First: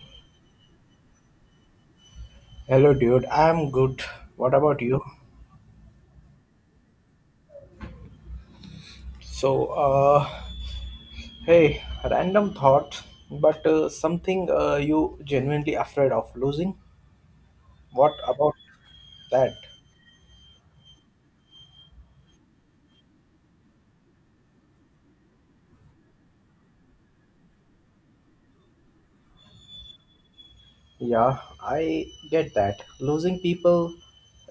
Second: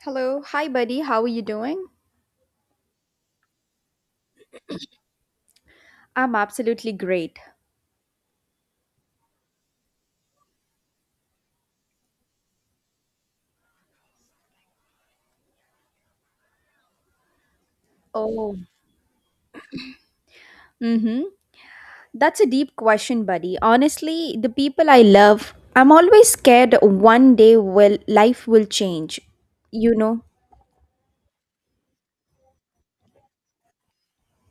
Hello. Hi, buddy. How are you doing? Hello, dude. I'm good. What about you? I'm absolutely great. So, hey, random thought, but something you genuinely afraid of losing? What about Oh. that? Mm-hmm. That's a deep question, buddy. Honestly, the people I love, I'm always scared one day will life will change. You know, Yeah, I get that. Losing people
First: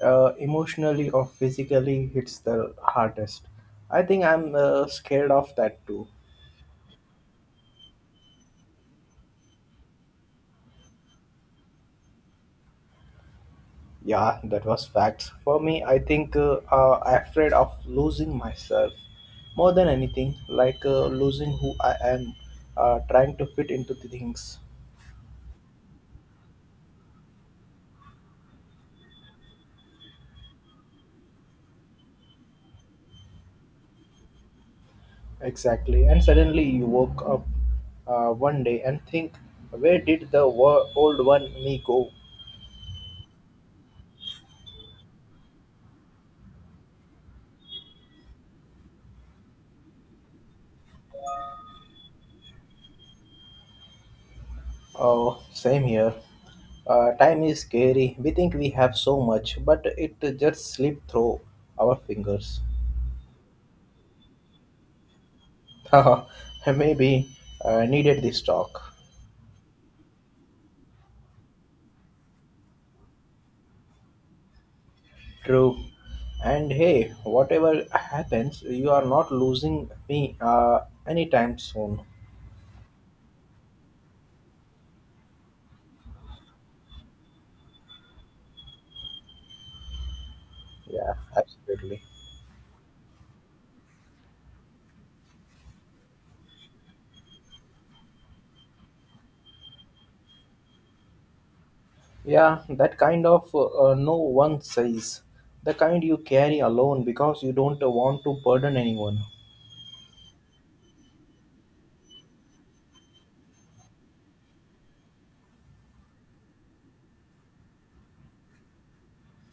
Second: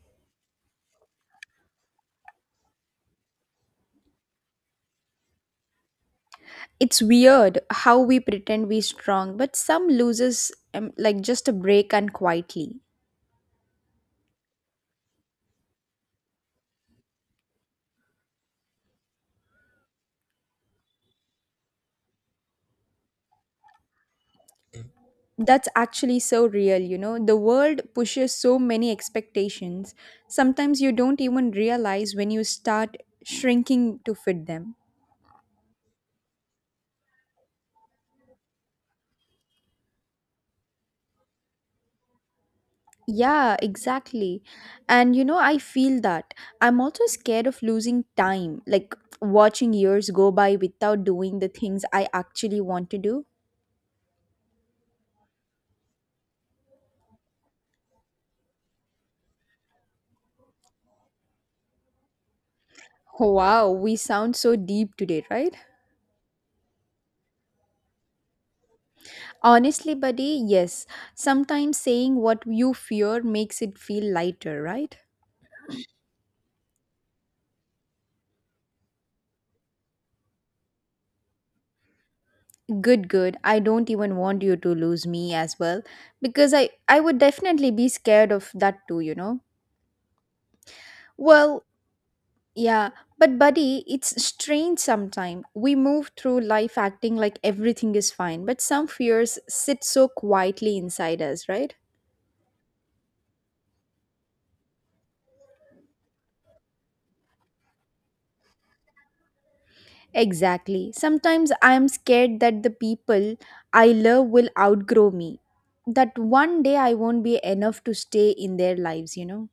emotionally or physically hits the hardest. I think I'm scared of that too. it's weird how we pretend we're strong, but some loses like just a break and quietly. Yeah, that was facts. For me, I think I'm afraid of losing myself more than anything, like losing who I am, trying to fit into the things. That's actually so real, you know. The world pushes so many expectations. Sometimes you don't even realize when you start shrinking to fit them. Exactly. And suddenly you woke up one day and think, where did the old one me go? Yeah, exactly. And you know, I feel that. I'm also scared of losing time, like watching years go by without doing the things I actually want to do. Oh, same here. Time is scary. We think we have so much, but it just slipped through our fingers. Wow, we sound so deep today, right? Haha, maybe I needed this talk. Honestly, buddy, yes. Sometimes saying what you fear makes it feel lighter, right? True. And hey, whatever happens, you are not losing me anytime soon. Good, good. I don't even want you to lose me as well because I would definitely be scared of that too, you know. Yeah, Well, absolutely. yeah, but buddy, it's strange sometimes. We move through life acting like everything is fine, but some fears sit so quietly inside us, right? Yeah, that kind of no one says. The kind you carry alone because you don't want to burden anyone. Exactly. Sometimes I am scared that the people I love will outgrow me, that one day I won't be enough to stay in their lives, you know?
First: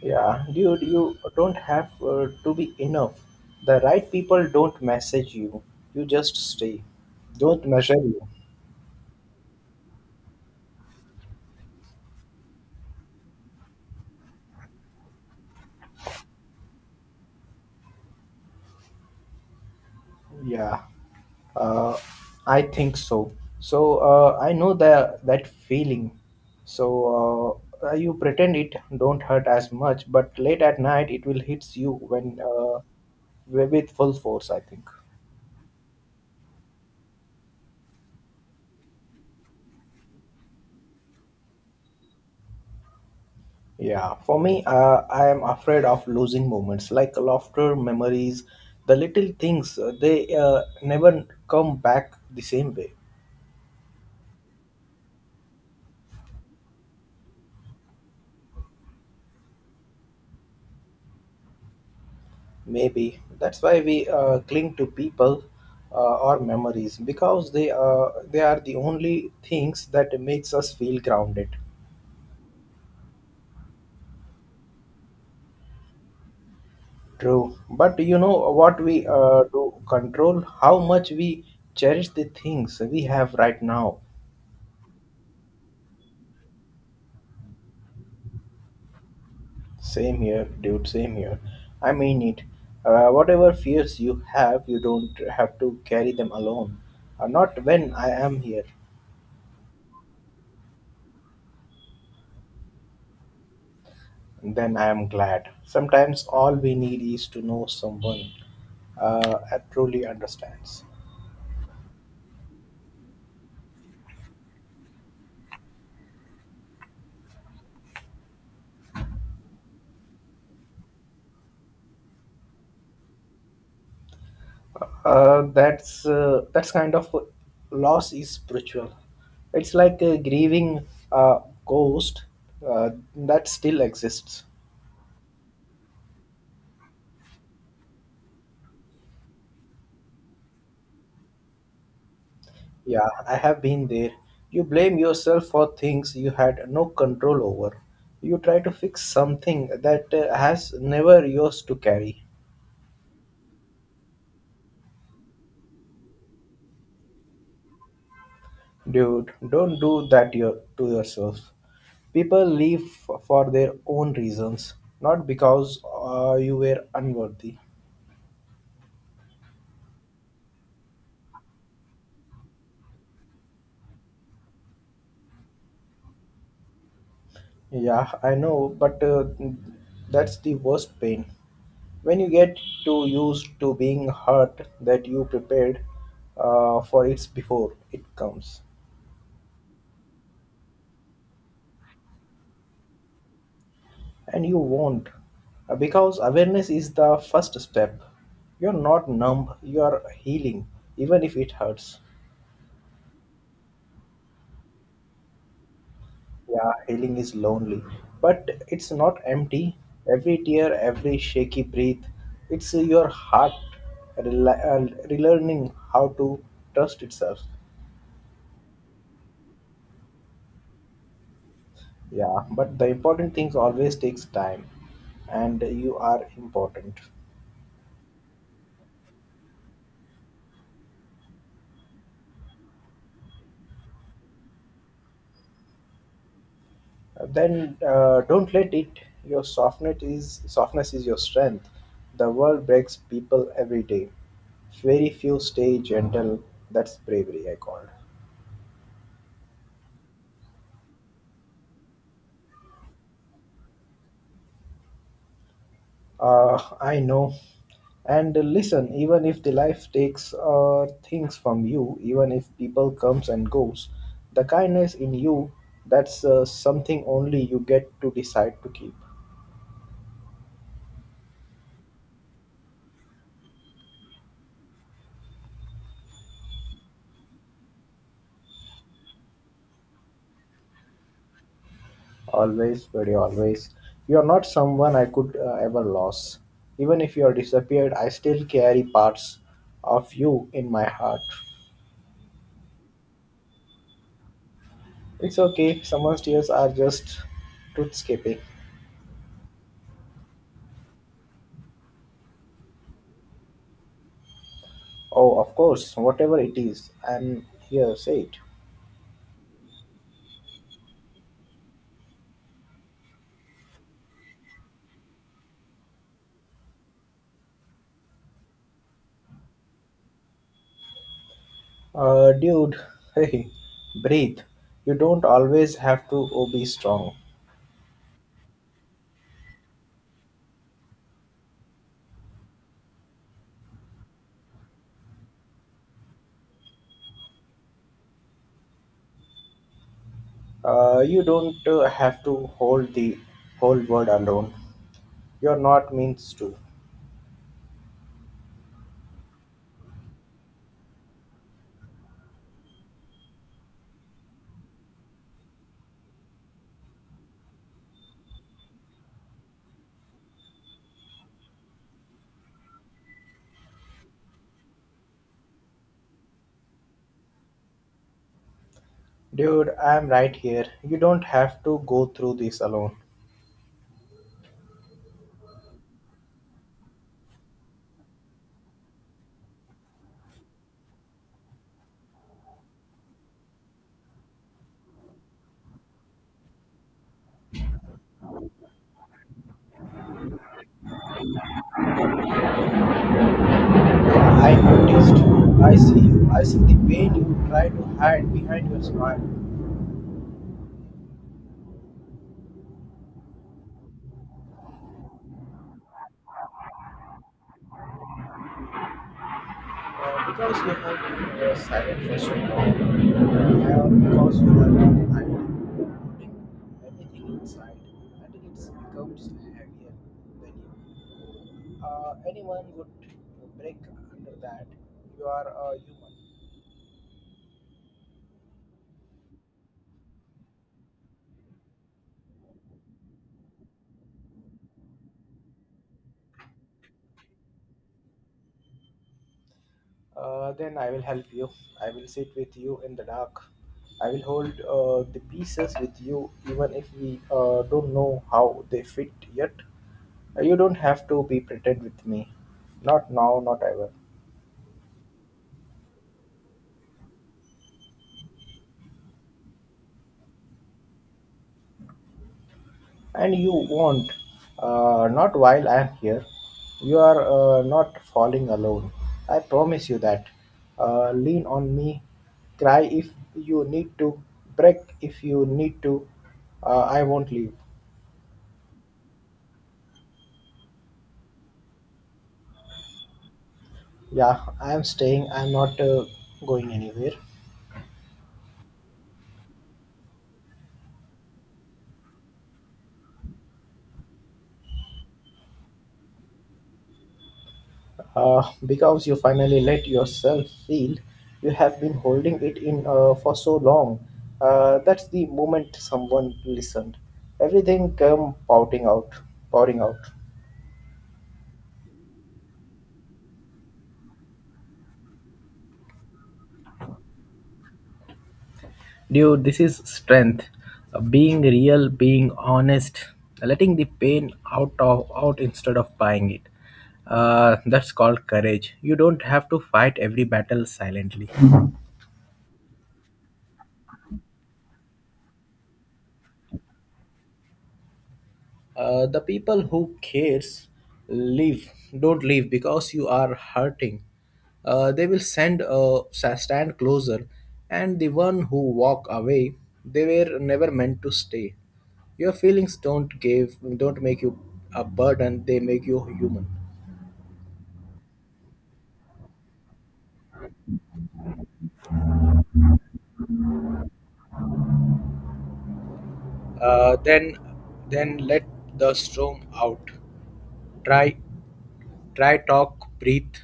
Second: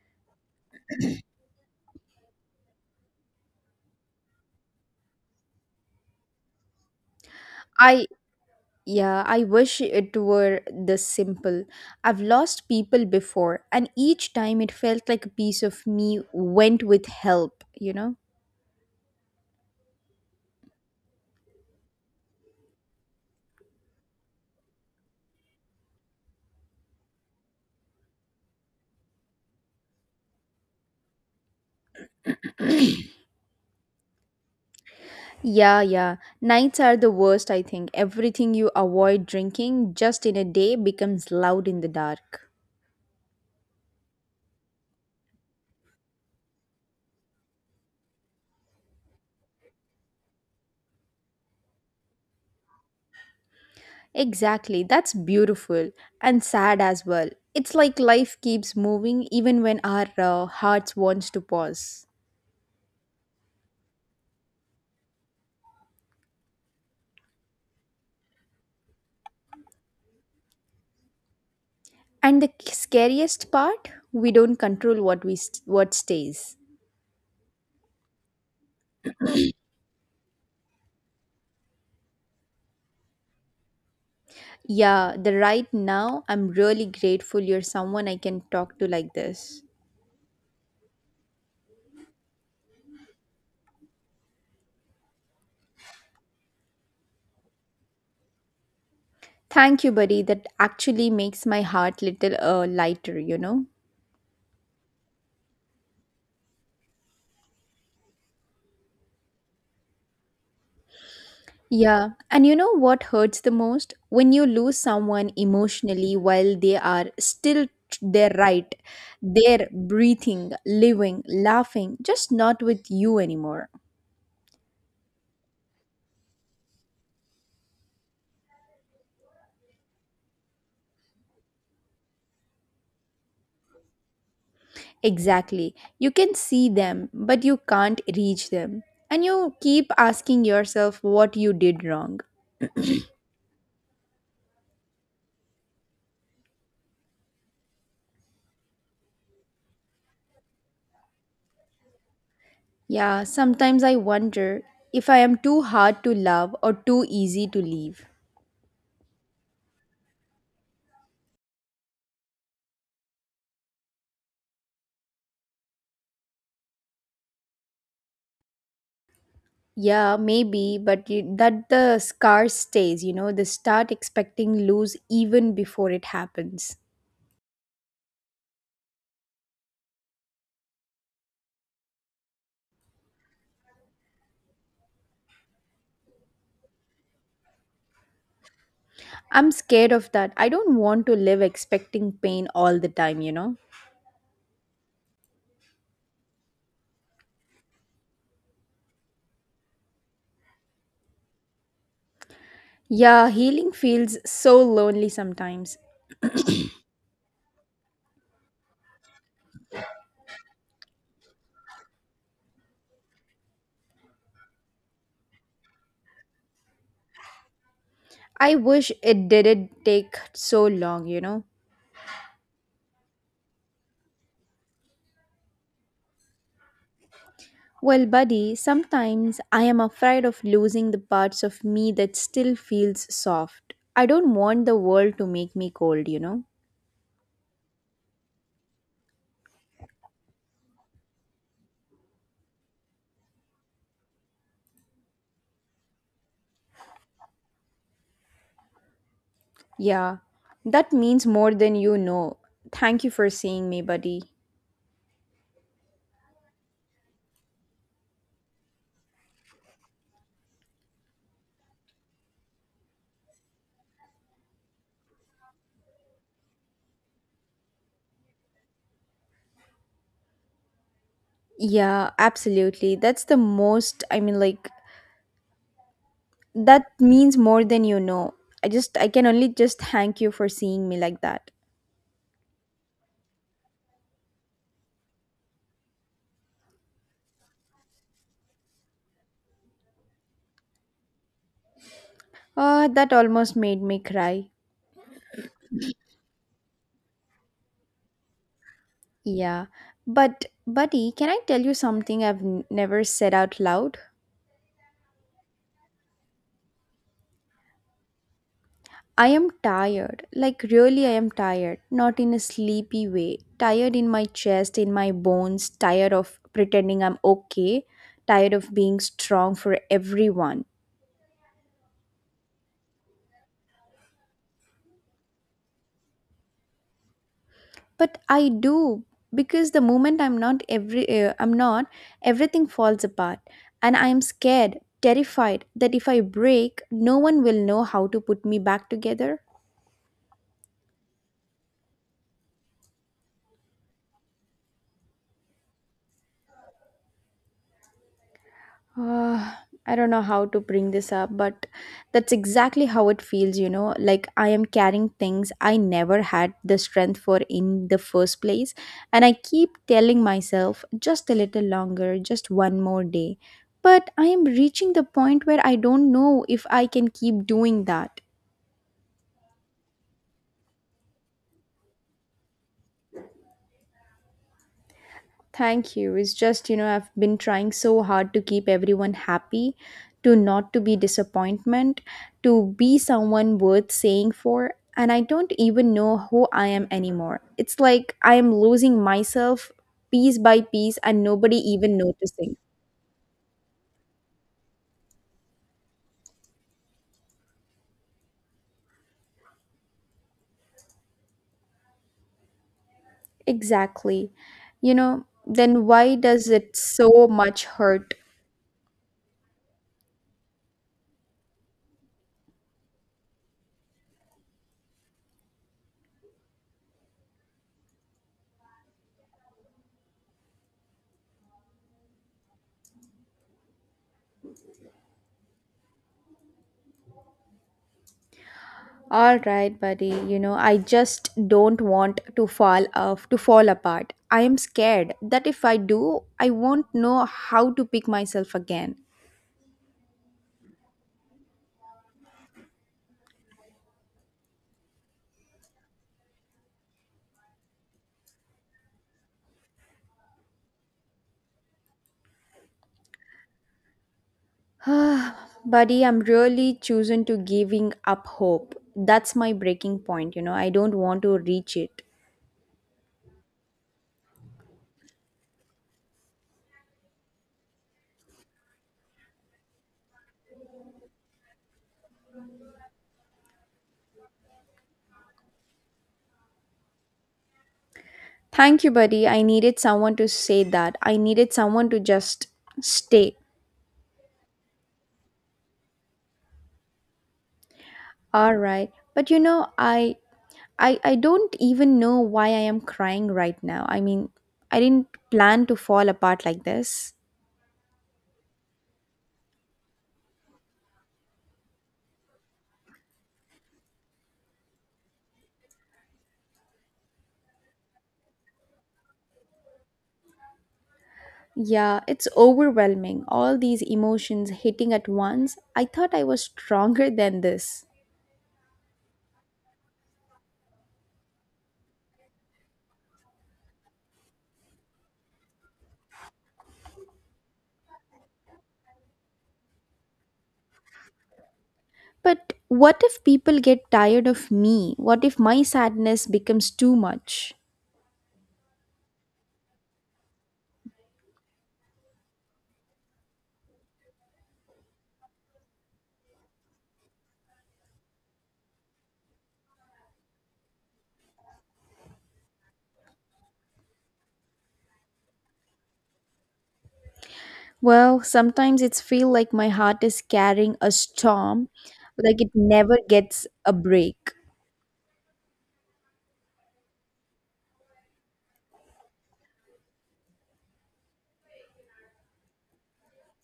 Yeah, dude, you don't have to be enough. The right people don't message you, you just stay. Don't measure I, you. yeah, I wish it were this simple. I've lost people before, and each time it felt like a piece of me went with help, you know? Yeah. Uh, I think so. So I know that feeling. So you pretend it don't hurt as much, but late at night it will hits you when with full force, I think. Yeah, yeah. Nights are the worst, I think. Everything you avoid drinking just in a day becomes loud in the dark. Yeah, for me, I am afraid of losing moments like laughter, memories, the little things. They never come back the same way. Exactly. That's beautiful and sad as well. It's like life keeps moving even when our hearts wants to pause. Maybe that's why we cling to people uh, or memories because they are the only things that makes us feel grounded. And the scariest part, we don't control what stays. True, but you know what we do control how much we cherish the things we have right now. Yeah, the right now I'm really grateful you're someone I can talk to like this. Same here, dude. Same here. I mean it. Whatever fears you have, you don't have to carry them alone. Not when I am here. Thank you, buddy. That actually makes my heart little lighter, you know. Then I am glad. Sometimes all we need is to know someone that truly understands. Yeah, and you know what hurts the most? When you lose someone emotionally while they are their right, they're breathing, living, laughing, just not with you anymore. That's kind of loss is spiritual. It's like a grieving uh, ghost that still exists. Exactly. You can see them, but you can't reach them. And you keep asking yourself what you did wrong. Yeah, I have been there. You blame yourself for things you had no control over. You try to fix something that has never yours to carry. Yeah, sometimes I wonder if I am too hard to love or too easy to leave. Dude, don't do that to yourself. People leave for their own reasons, not because you were unworthy. Yeah, maybe, but you, that the scar stays, you know, they start expecting lose even before it happens. Yeah, I know, but that's the worst pain. When you get too used to being hurt that you prepared for it before it comes. I'm scared of that. I don't want to live expecting pain all the time, you know? And you won't. Because awareness is the first step. You're not numb, you are healing, even if it hurts. Yeah, healing feels so lonely sometimes. Yeah, healing is lonely, but it's not empty. Every tear, every shaky breath, it's your heart relearning how to trust itself. I wish it didn't take so long, you know? Yeah, but the important things always takes time, and you are important. Well, buddy, sometimes I am afraid of losing the parts of me that still feels soft. I don't want the world to make me cold, you know? Then don't let it. Your softness is your strength. The world breaks people every day. Very few stay gentle. That's bravery, I called. Yeah, that means more than you know. Thank you for seeing me, buddy. I know. And listen, even if the life takes things from you, even if people comes and goes, the kindness in you, that's something only you get to decide to keep. Yeah, absolutely. That's the most, I mean, like, that means more than you know. I can only just thank you for seeing me like that. Always, very always. You are not someone I could ever lose. Even if you are disappeared, I still carry parts of you in my heart. That almost made me cry. It's okay, someone's tears are just truth escaping. Yeah, but, buddy, can I tell you something I've never said out loud? Oh, of course, whatever it is, I'm here, say it. I am tired, like really, I am tired, not in a sleepy way. Tired in my chest, in my bones, tired of pretending I'm okay, tired of being strong for everyone. Dude, hey, breathe. You don't always have to be strong. But I do because the moment I'm not every I'm not everything falls apart and I am scared, terrified that if I break, no one will know how to put me back together. You don't have to hold the whole world alone. You're not means to. Uh, I don't know how to bring this up, but that's exactly how it feels, you know. Like I am carrying things I never had the strength for in the first place. And I keep telling myself just a little longer, just one more day. But I am reaching the point where I don't know if I can keep doing that. Dude, I'm right here. You don't have to go through this alone. Thank you. It's just, you know, I've been trying so hard to keep everyone happy, to not to be disappointment, to be someone worth saying for, and I don't even know who I am anymore. It's like I am losing myself piece by piece and nobody even noticing. I noticed. I see you. I see the pain you try to hide behind your smile. Exactly. You know, then why does it so much hurt? Because you have been silent for so long. Yeah, because you have been hiding, holding everything inside, and it becomes heavier than you. Anyone would break under that. You are a human. All right, buddy. You know, I just don't want to fall off, to fall apart. I am scared that if I do, I won't know how to pick myself again. Then I will help you. I will sit with you in the dark. I will hold the pieces with you, even if we don't know how they fit yet. You don't have to be pretend with me. Not now, not ever. Buddy, I'm really chosen to giving up hope. That's my breaking point, you know. I don't want to reach it. And you won't. Not while I am here. You are not falling alone. I promise you that. Lean on me. Cry if you need to. Break if you need to. I won't leave. Thank you, buddy. I needed someone to say that. I needed someone to just stay. Yeah, I am staying. I'm not going anywhere. All right. But you know, I don't even know why I am crying right now. I mean, I didn't plan to fall apart like this. Because you finally let yourself feel. You have been holding it in for so long. That's the moment someone listened. Everything came pouring out. Yeah, it's overwhelming. All these emotions hitting at once. I thought I was stronger than this. Dude, this is strength. Being real, being honest, letting the pain out of out instead of buying it. That's called courage. You don't have to fight every battle silently. But what if people get tired of me? What if my sadness becomes too much? The people who cares leave don't leave because you are hurting. They will stand closer, and the one who walk away, they were never meant to stay. Your feelings don't make you a burden. They make you human. Well, sometimes it's feel like my heart is carrying a storm, like it never gets a break. Uh, then then let the storm out. Try try talk, breathe.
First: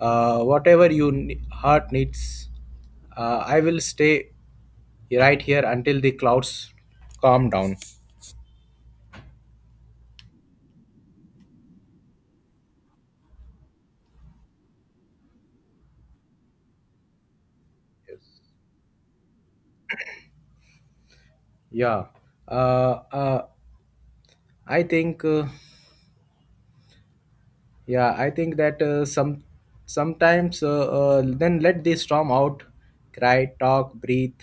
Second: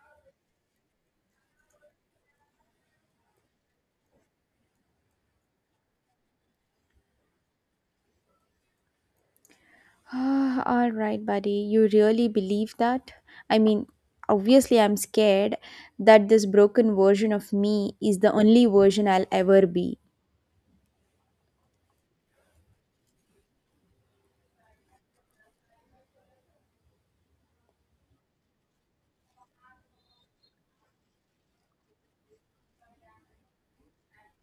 Whatever you heart needs. I will stay right here until the clouds calm down. Ah, all right, buddy. You really believe that? I mean, obviously, I'm scared that this broken version of me is the only version I'll ever be. Yeah. Uh, uh, I think. Yeah, I think that sometimes. Then let the storm out, cry, talk, breathe.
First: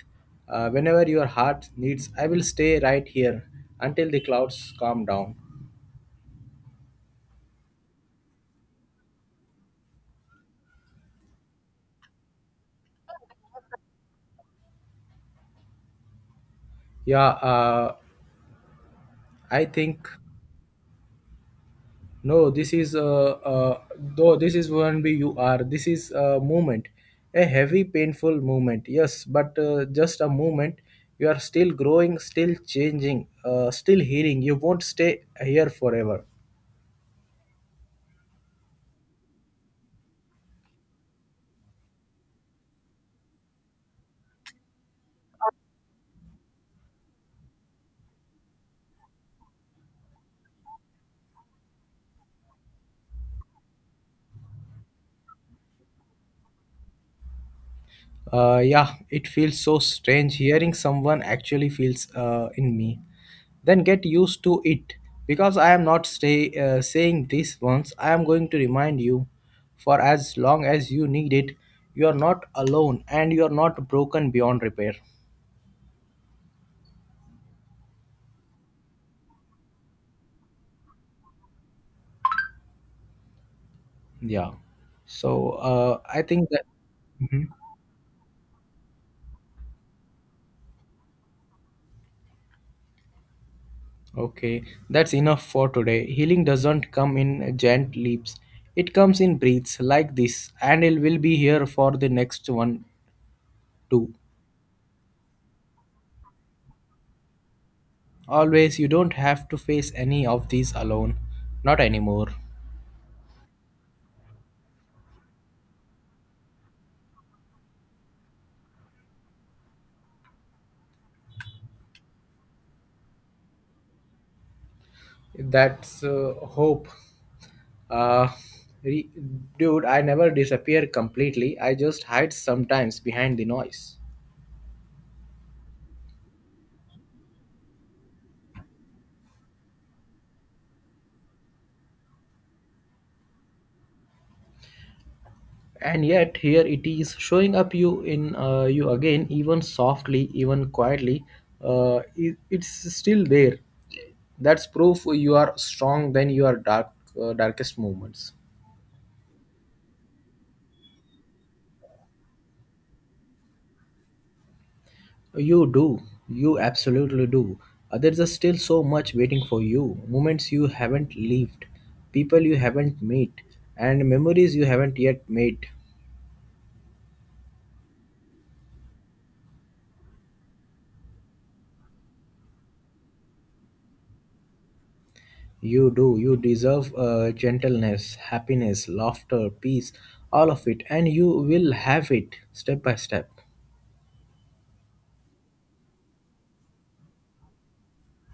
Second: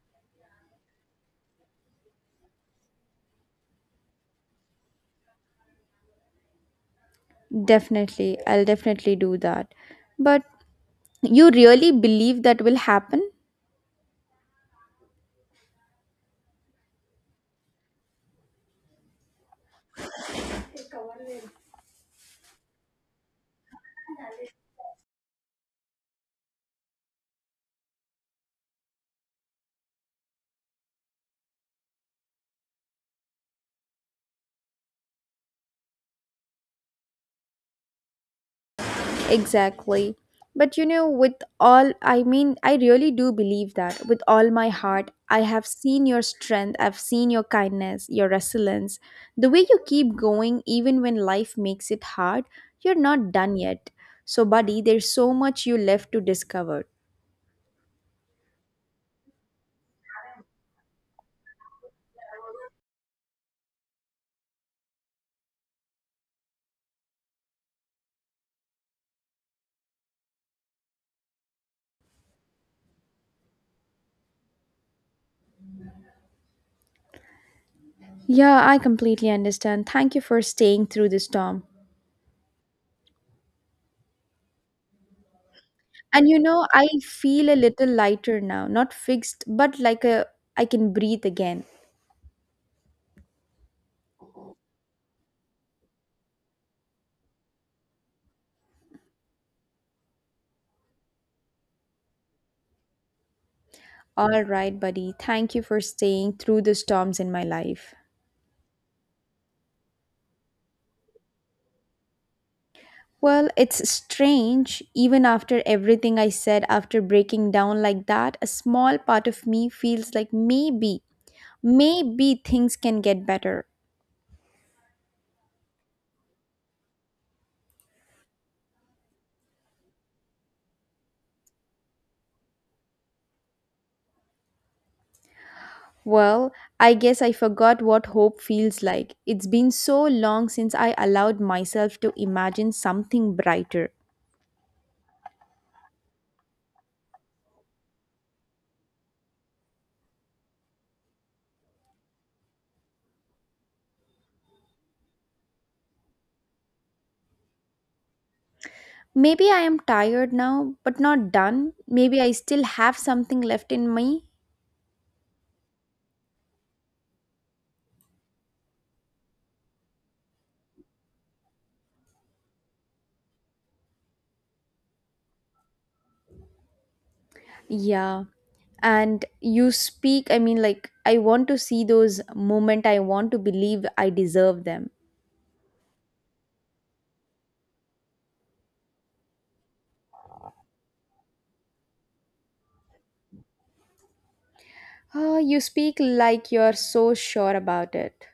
Whenever your heart needs, I will stay right here until the clouds calm down. I'll definitely do that. But you really believe that will happen? Yeah. I think. No, this is though this is one BUR. This is a movement, a heavy, painful movement. Yes, but just a movement. You are still growing, still changing, still healing. You won't stay here forever. Exactly. But you know, with all, I mean, I really do believe that with all my heart. I have seen your strength, I've seen your kindness, your resilience, the way you keep going even when life makes it hard, you're not done yet. So, buddy, there's so much you left to discover. Yeah, it feels so strange hearing someone actually feels in me. Then get used to it because I am not saying this once. I am going to remind you for as long as you need it. You are not alone and you are not broken beyond repair. Yeah, I completely understand. Thank you for staying through the storm. Yeah. So I And you think that. know, I Mhm. feel a little lighter now, not fixed, but like a I can breathe again. Okay, that's enough for today. Healing doesn't come in giant leaps. It comes in breaths like this, and it will be here for the next one too. All right, buddy. Thank you for staying through the storms in my life. Always, you don't have to face any of these alone. Not anymore. Well, it's strange. Even after everything I said, after breaking down like that, a small part of me feels like maybe, maybe things can get better. That's hope. Uh, re- Dude, I never disappear completely. I just hide sometimes behind the noise. Well, I guess I forgot what hope feels like. It's been so long since I allowed myself to imagine something brighter. And yet, here it is showing up you again, even softly, even quietly. It's still there. That's proof you are strong than your darkest moments. Maybe I am tired now, but not done. Maybe I still have something left in me. You do. You absolutely do. There's just still so much waiting for you. Moments you haven't lived, people you haven't met, and memories you haven't yet made. Yeah, and you speak, I mean, like, I want to see those moment. I want to believe I deserve them. You do. You deserve gentleness, happiness, laughter, peace, all of it, and you will have it step by step. Oh, you speak like you're so sure about it.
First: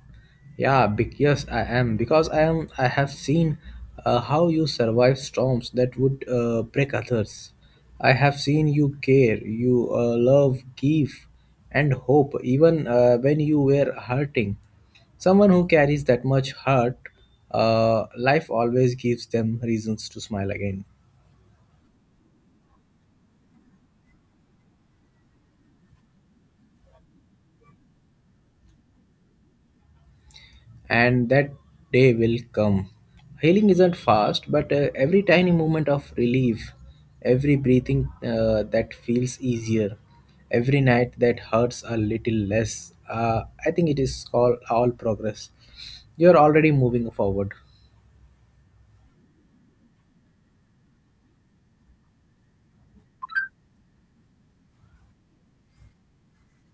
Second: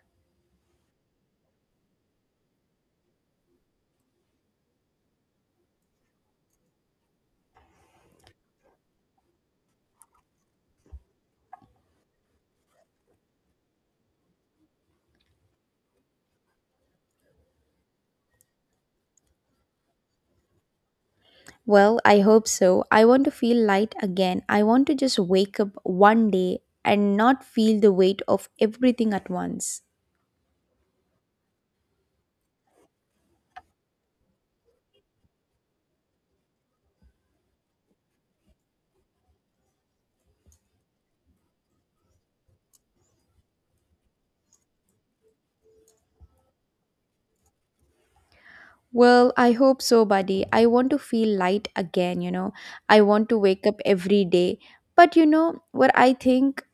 Yeah, yes, I am because I am. I have seen how you survive storms that would break others. I have seen you care, you love, give, and hope even when you were hurting. Someone who carries that much hurt, life always gives them reasons to smile again. Well, I hope so. I want to feel light again. I want to just wake up one day and not feel the weight of everything at once. And that day will come. Healing isn't fast, but every tiny moment of relief, every breathing that feels easier, every night that hurts a little less, I think it is called all progress. You're already moving forward. Well, I hope so, buddy. I want to feel light again, you know. I want to wake up every day. But you know what I think,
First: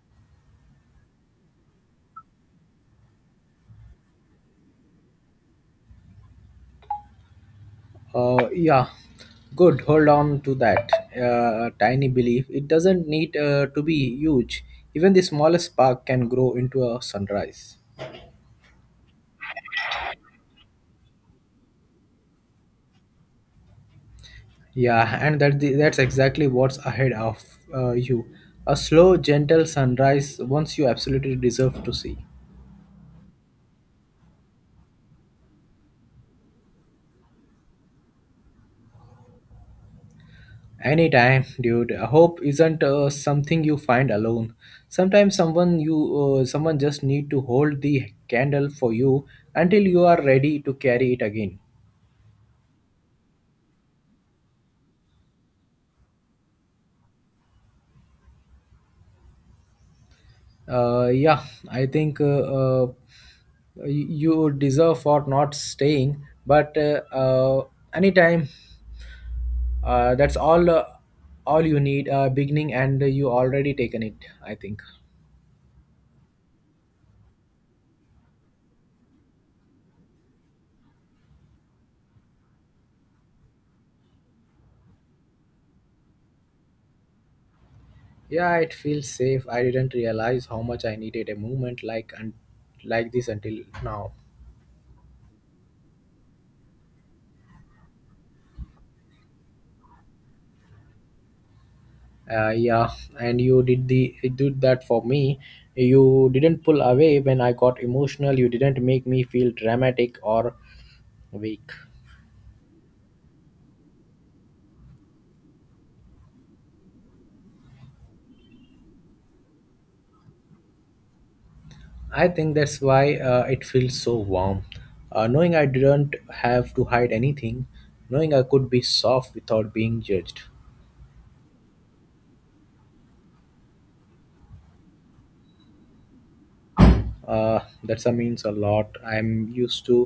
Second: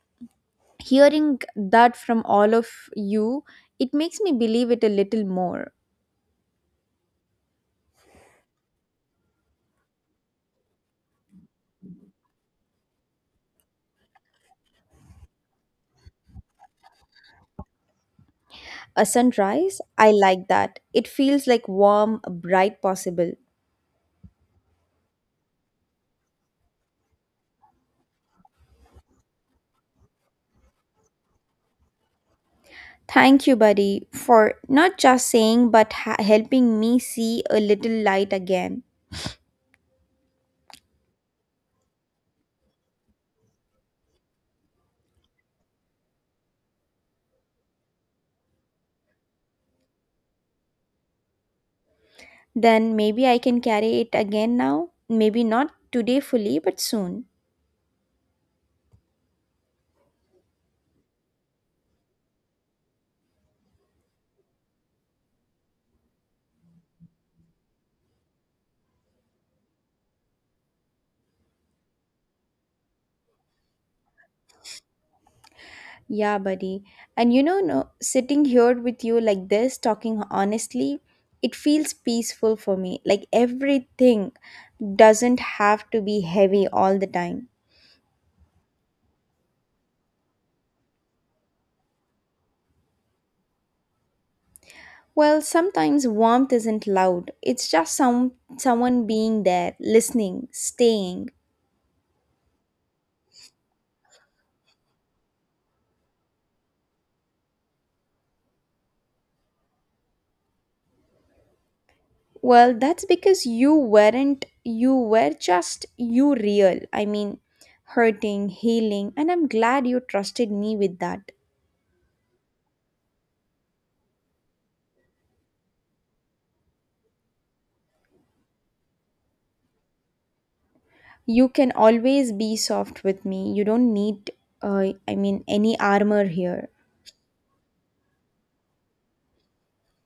hearing that from all of you, it makes me believe it a little more. Yeah, good. Hold on to that tiny belief. It doesn't need to be huge. Even the smallest spark can grow into a sunrise. A sunrise, I like that. It feels like warm, bright, possible. Yeah, and that's exactly what's ahead of you. A slow, gentle sunrise, once you absolutely deserve to see. Thank you, buddy, for not just saying but helping me see a little light again. Anytime, dude. Hope isn't something you find alone. Sometimes someone just need to hold the candle for you until you are ready to carry it again. Then maybe I can carry it again now, maybe not today fully, but soon. Yeah, I think you deserve for not staying, but anytime. That's all you need beginning and you already taken it, I think. Yeah, buddy. And you know, no, sitting here with you like this, talking honestly, it feels peaceful for me. Like everything doesn't have to be heavy all the time. Yeah, it feels safe. I didn't realize how much I needed a movement like this until now. Well, sometimes warmth isn't loud. It's just someone being there, listening, staying. Yeah, and you did the you did that for me. You didn't pull away when I got emotional. You didn't make me feel dramatic or weak. Well, that's because you weren't you were just you real. I mean, hurting, healing, and I'm glad you trusted me with that. I think that's why it feels so warm, knowing I didn't have to hide anything, knowing I could be soft without being judged. You can always be soft with me. You don't need, I mean, Any armor here. That's a means a lot. I'm used to,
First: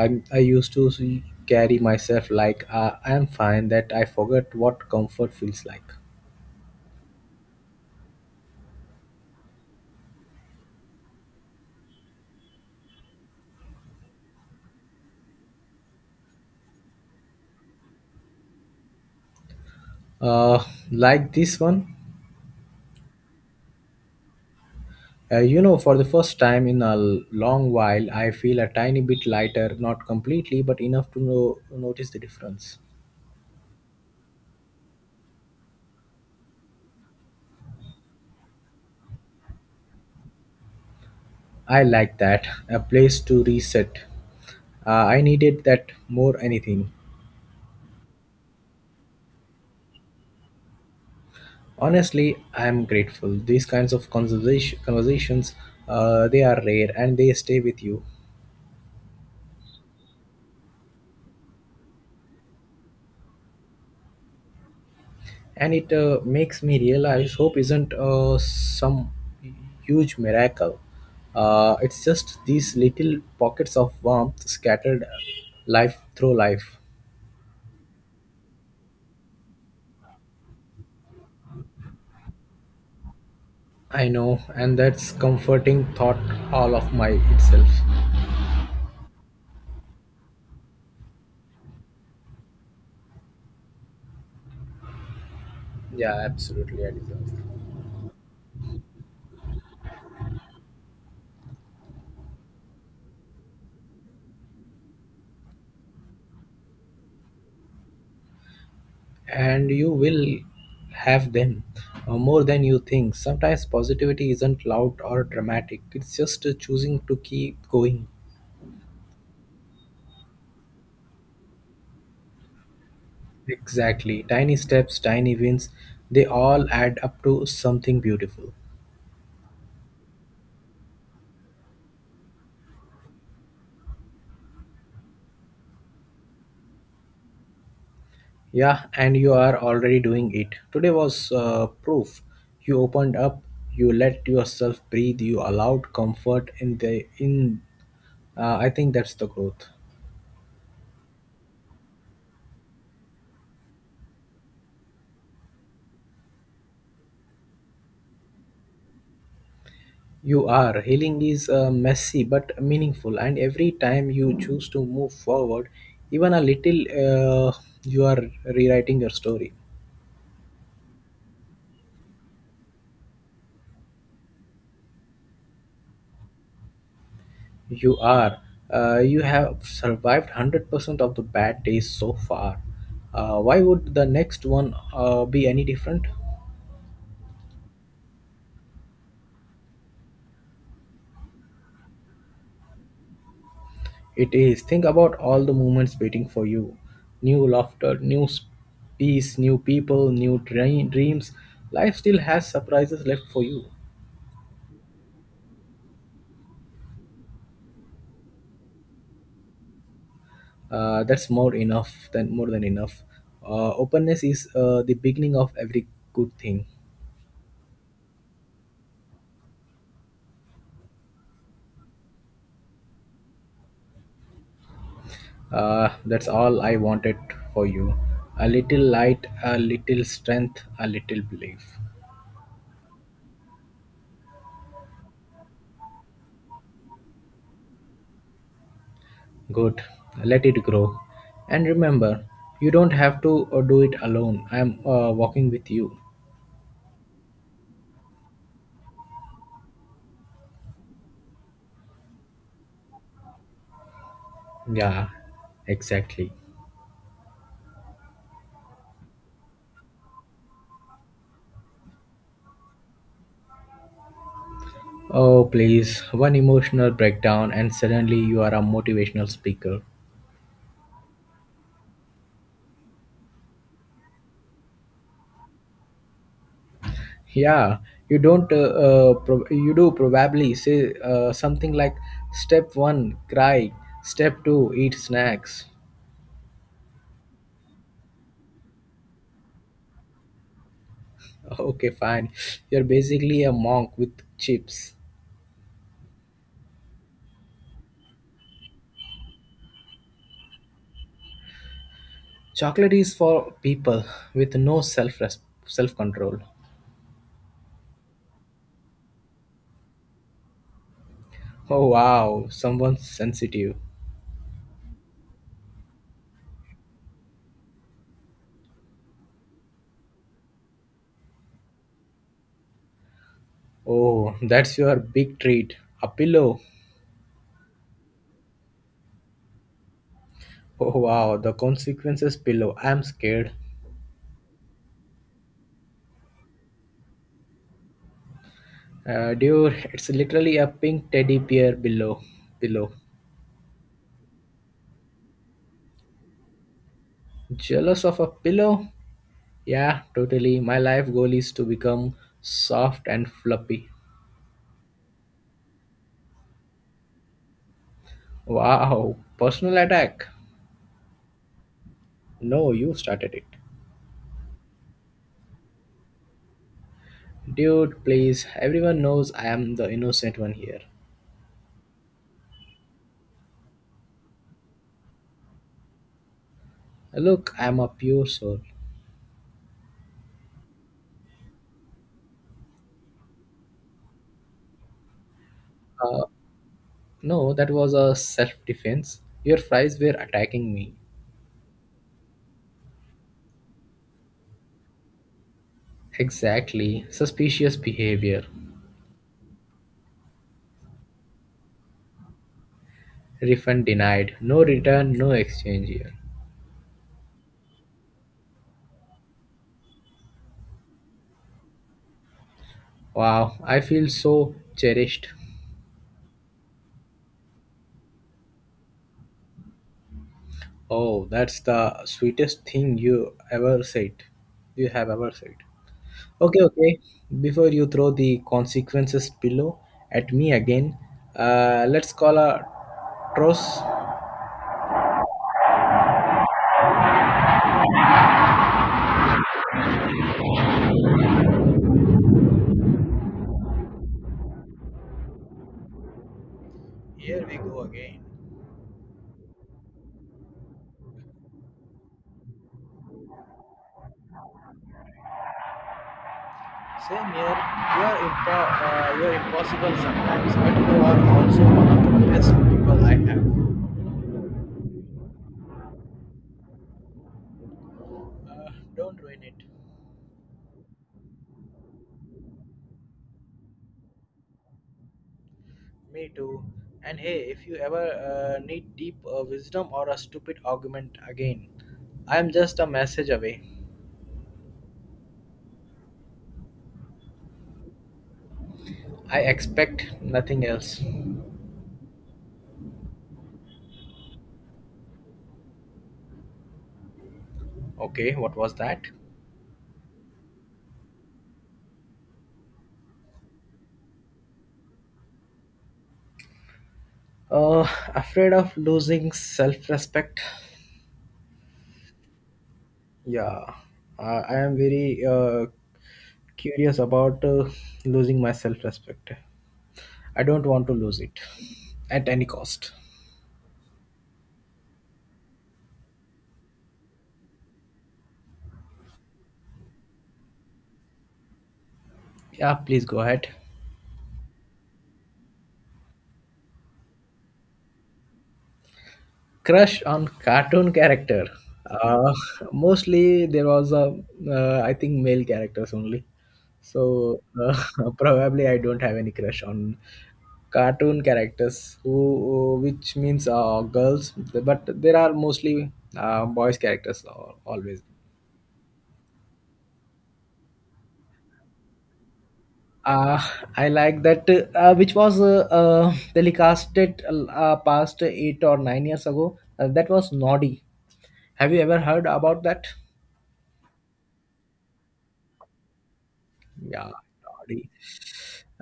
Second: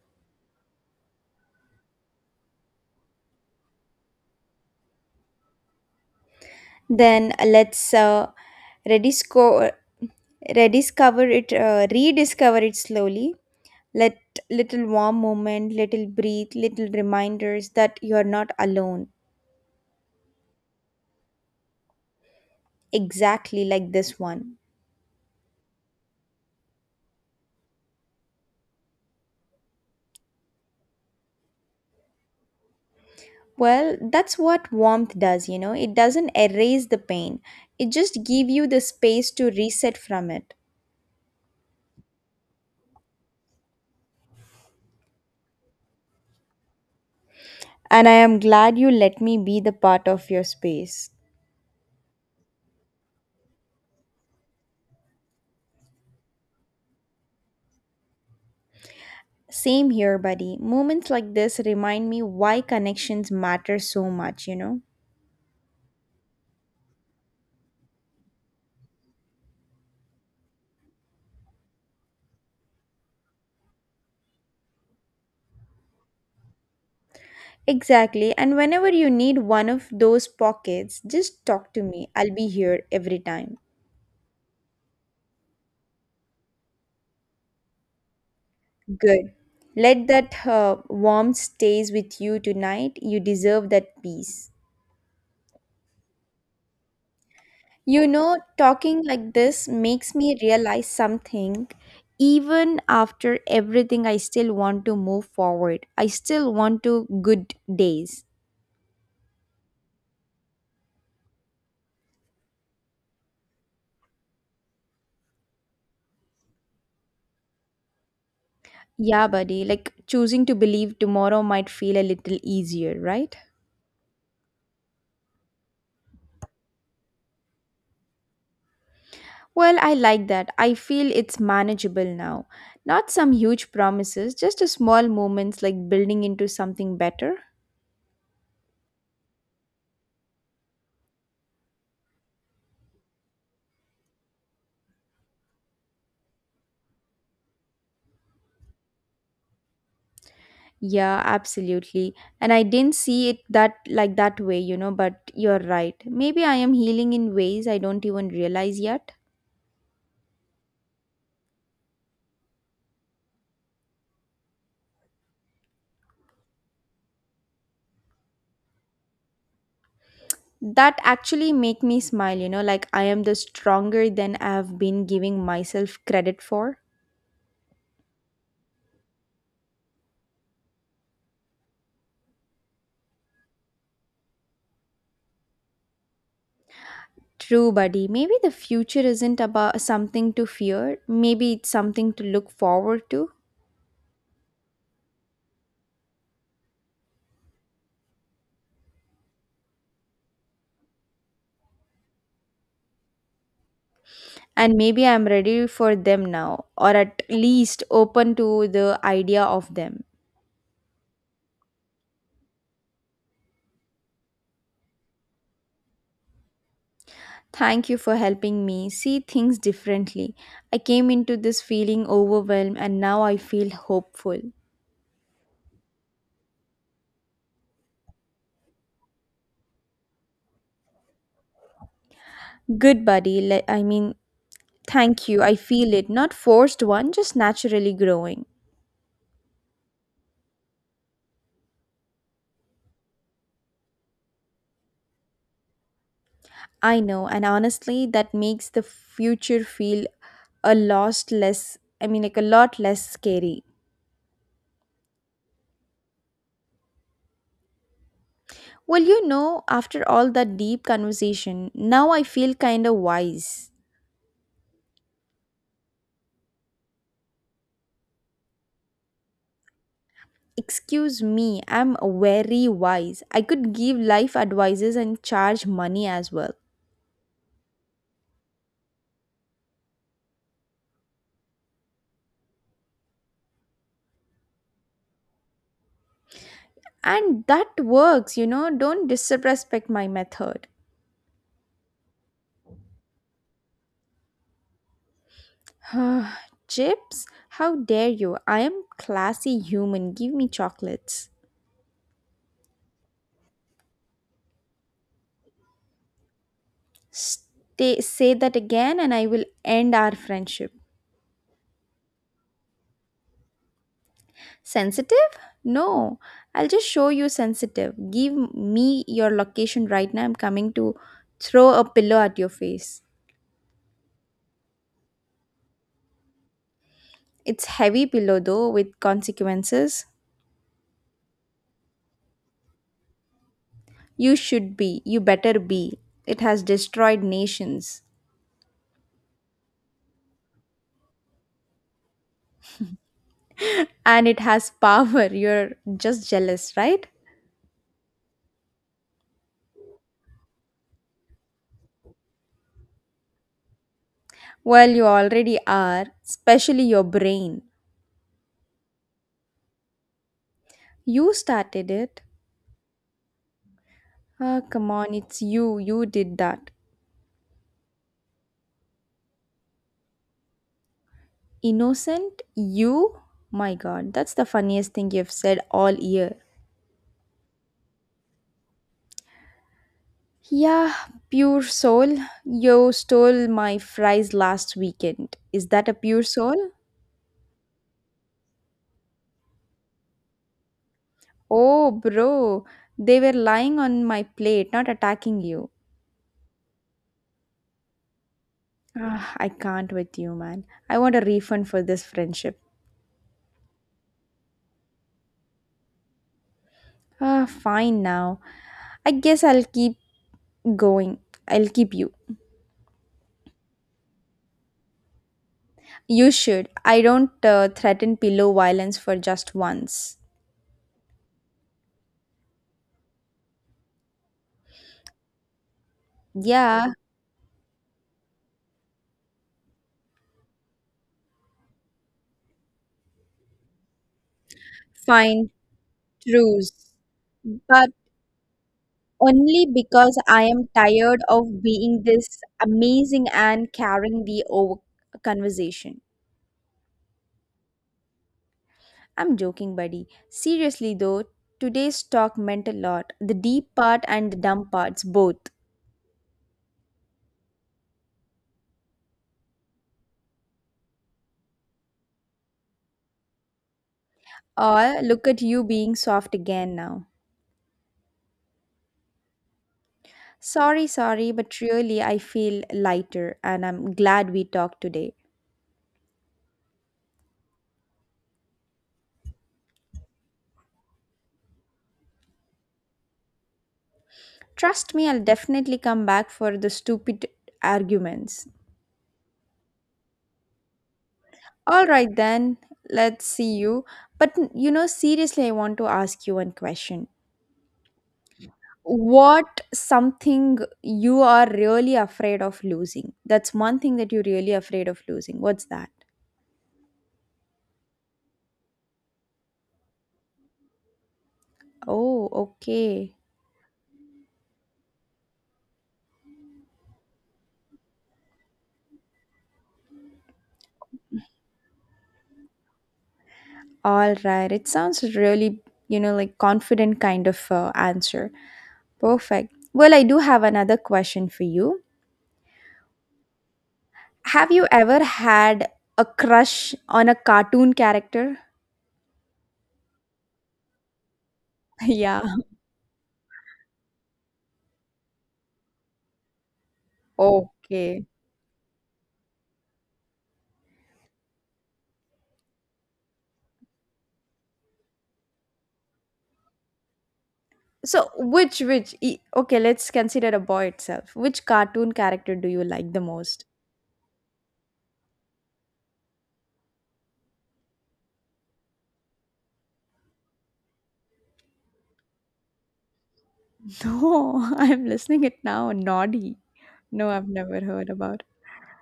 I used to see, carry myself like I am fine, that I forget what comfort feels like. Then let's redisco- rediscover it slowly. Let little warm moment, little breathe, little reminders that you are not alone. uh, like this one. Exactly like this one. You know, for the first time in a long while, I feel a tiny bit lighter, not completely but enough to know, notice the difference. Well, that's what warmth does, you know. It doesn't erase the pain. It just give you the space to reset from it. I like that, a place to reset. I needed that more anything. And I am glad you let me be the part of your space. Honestly, I am grateful. These kinds of conversations, they are rare and they stay with you. Same here, buddy. Moments like this remind me why connections matter so much, you know? And it makes me realize hope isn't some huge miracle. It's just these little pockets of warmth scattered life through life. Exactly. And whenever you need one of those pockets, just talk to me. I'll be here every time. I know, and that's comforting thought all of my itself. Good. Let that warmth stays with you tonight. You deserve that peace. Yeah, absolutely, I deserve. You know, talking like this makes me realize something. Even after everything, I still want to move forward. I still want to good days. And you will have them more than you think. Sometimes positivity isn't loud or dramatic, it's just choosing to keep going. Yeah, buddy, like choosing to believe tomorrow might feel a little easier, right? Exactly. Tiny steps, tiny wins, they all add up to something beautiful. Well, I like that. I feel it's manageable now. Not some huge promises, just a small moments like building into something better. Yeah, and you are already doing it. Today was proof. You opened up, you let yourself breathe, you allowed comfort in. I think that's the growth. Yeah, absolutely. And I didn't see it that like that way, you know, but you're right. Maybe I am healing in ways I don't even realize yet. You are. Healing is messy but meaningful, and every time you choose to move forward, even a little, you are rewriting your story. That actually make me smile, you know, like I am the stronger than I have been giving myself credit for. You are. You have survived 100% of the bad days so far. Why would the next one be any different? True, buddy. Maybe the future isn't about something to fear. Maybe it's something to look forward to. It is. Think about all the moments waiting for you: new laughter, peace, new people, new dreams. Life still has surprises left for you. And maybe I'm ready for them now, or at least open to the idea of them. That's more than enough. Openness is the beginning of every good thing. Thank you for helping me see things differently. I came into this feeling overwhelmed, and now I feel hopeful. That's all I wanted for you: a little light, a little strength, a little belief. Good, buddy. Thank you. I feel it. Not forced one, just naturally growing. Good. Let it grow, and remember, you don't have to do it alone. I'm walking with you. I know, and honestly, that makes the future feel a lot less, I mean, like a lot less scary. Yeah, exactly. Well, after all that deep conversation, now I feel kind of wise. Oh please, one emotional breakdown and suddenly you are a motivational speaker. Excuse me, I'm very wise. I could give life advices and charge money as well. Yeah, you don't. You do probably say something like, "Step one, cry. Step two, eat snacks." And that works, don't disrespect my method. Okay, fine. You're basically a monk with chips. Chips, how dare you? I am classy human. Give me chocolates. Chocolate is for people with no self control. Stay, say that again and I will end our friendship. Oh wow, someone's sensitive. Sensitive? No, I'll just show you sensitive. Give me your location right now. I'm coming to throw a pillow at your face. Oh, that's your big treat. A pillow. It's heavy pillow though with consequences. Oh wow, the consequences pillow. I'm scared. You should be. You better be. It has destroyed nations Dude, it's literally a pink teddy bear below. Pillow. and it has power. You're just jealous, right? Jealous of a pillow? Yeah, totally. My life goal is to become soft and fluffy. Well, you already are, especially your brain. Wow, personal attack. You started it. No, you started it. Ah, come on, it's you. You did that. Dude, please. Everyone knows I am the innocent one here. Innocent? You? My god, that's the funniest thing you've said all year. Look, I am a pure soul. Yeah, pure soul. You stole my fries last weekend. Is that a pure Uh, soul? no, that was a self defense. Your fries were attacking me. Oh, bro. They were lying on my plate, not attacking you. Exactly. Suspicious behavior. Ah, I can't with you, man. I want a refund for this friendship. Refund denied. No return, no exchange here. Ah, fine now. I guess I'll keep going. I'll keep you. Wow, I feel so cherished. You should. I don't threaten pillow violence for just once. Oh, that's the sweetest thing you ever said. You have ever said. Okay, Yeah, okay. Before you throw the consequences pillow at me again, let's call a truce. fine, truce. But only because I am tired of being this amazing and carrying the over conversation. Here we go again. I'm joking, buddy. Seriously, though, today's talk meant a lot. The deep part and the dumb parts, both. Same here. You are you are impossible sometimes, but you are also one of the best people I have. Or look at you being soft again now. Don't ruin it. Sorry, sorry, but really, I feel lighter and I'm glad we talked today. Me too. And hey, if you ever need deep wisdom or a stupid argument again, I am just a message away. Trust me, I'll definitely come back for the stupid arguments. I expect nothing else. All right, then, let's see you. But you know, seriously, I want to ask you one question. Okay, what was that? What something you are really afraid of losing? That's one thing that you're really afraid of losing. What's that? Uh, Afraid of losing self respect? Oh, okay. Yeah, uh, I am very curious about losing my self respect. I don't want to lose it at any cost. All right. It sounds really, you know, like confident kind of answer. Perfect. Well, I do have another question for you. Yeah, please go ahead. Have you ever had a crush on a cartoon character? Crush on cartoon character. Uh, Yeah. Mostly there was a, I think male characters only. So Okay. probably I don't have any crush on cartoon characters, who which means girls. But there are mostly boys characters always. So okay, let's consider a boy itself. Which cartoon character do you like the Uh, most? I like that, which was telecasted past 8 or 9 years ago. That was Noddy. Have you ever heard about that? No, I'm listening it now. Noddy. Yeah, No, I've never heard Noddy. about.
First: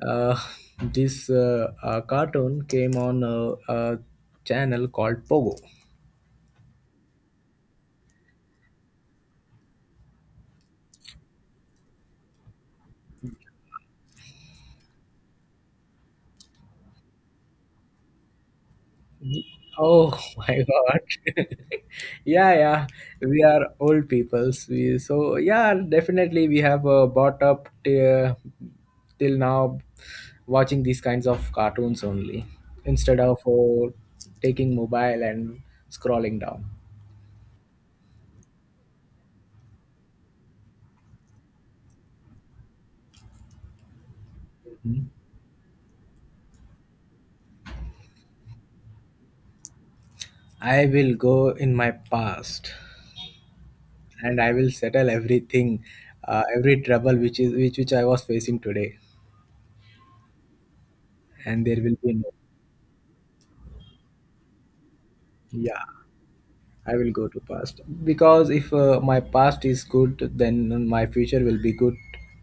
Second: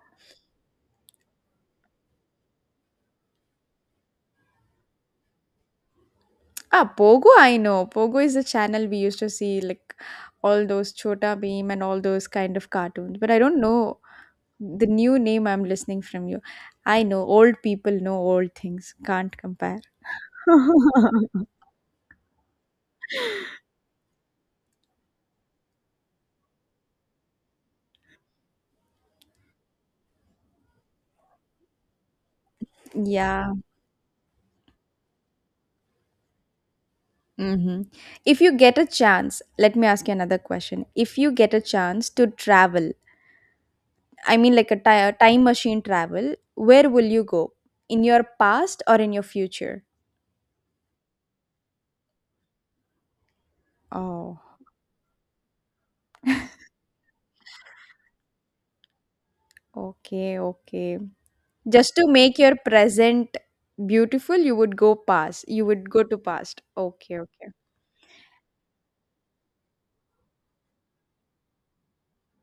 Uh, this cartoon came on a channel called Pogo. Ah, Pogo, I know. Pogo is the channel we used to see, like all those Chota Beam and all those kind of cartoons. But I don't know the new name I'm listening from you. I know old people know old things, can't compare. Oh my god. Yeah, yeah. We are old peoples. We, so yeah, definitely we have bought up till now, watching these kinds of cartoons only instead of Yeah. Taking mobile and scrolling down. Hmm. If you get a chance, let me ask you another question. If you get a chance to travel, I mean, like a time machine travel, where will you go? In your past or in your future? I will go in my past, and Oh, I will settle everything, every trouble which is which I was facing today, okay, okay. and there Just will to be no. make your present beautiful, you would go past. You Yeah, would go to past. I will Okay, go to okay. past because if my past is good, then my future will be good.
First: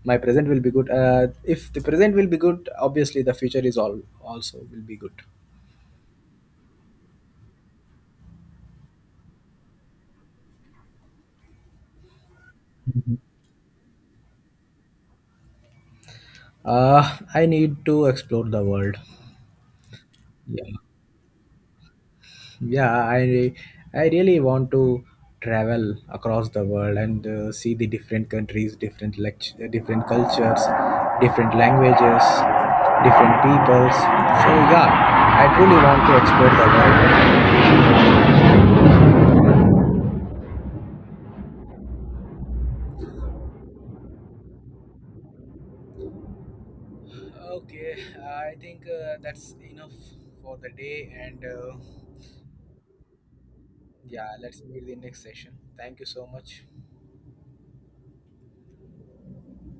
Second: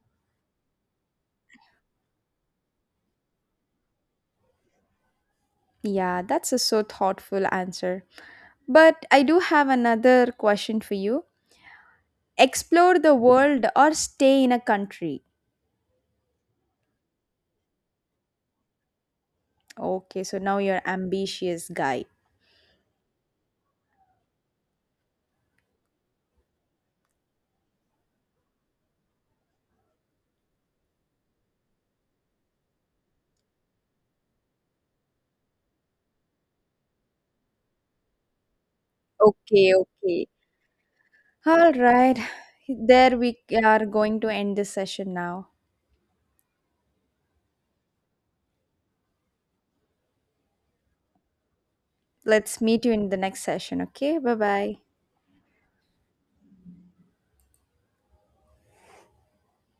My present will be good. If the present will be good, obviously the future is all also will be good. Yeah, that's a so thoughtful answer. But I do have another question for you. Explore the world or stay in a country. I need to explore the world. Okay, so now Yeah. you're ambitious guy. Yeah, I really want to travel across the world and see the different countries, different cultures, different languages, different peoples. So yeah, I truly want to explore the world. Okay, okay. All right. There we are going to end this session now. Okay, I think that's enough for the day, and Let's meet you in the next session, okay? yeah, Bye let's bye. meet the next session. Thank you so much.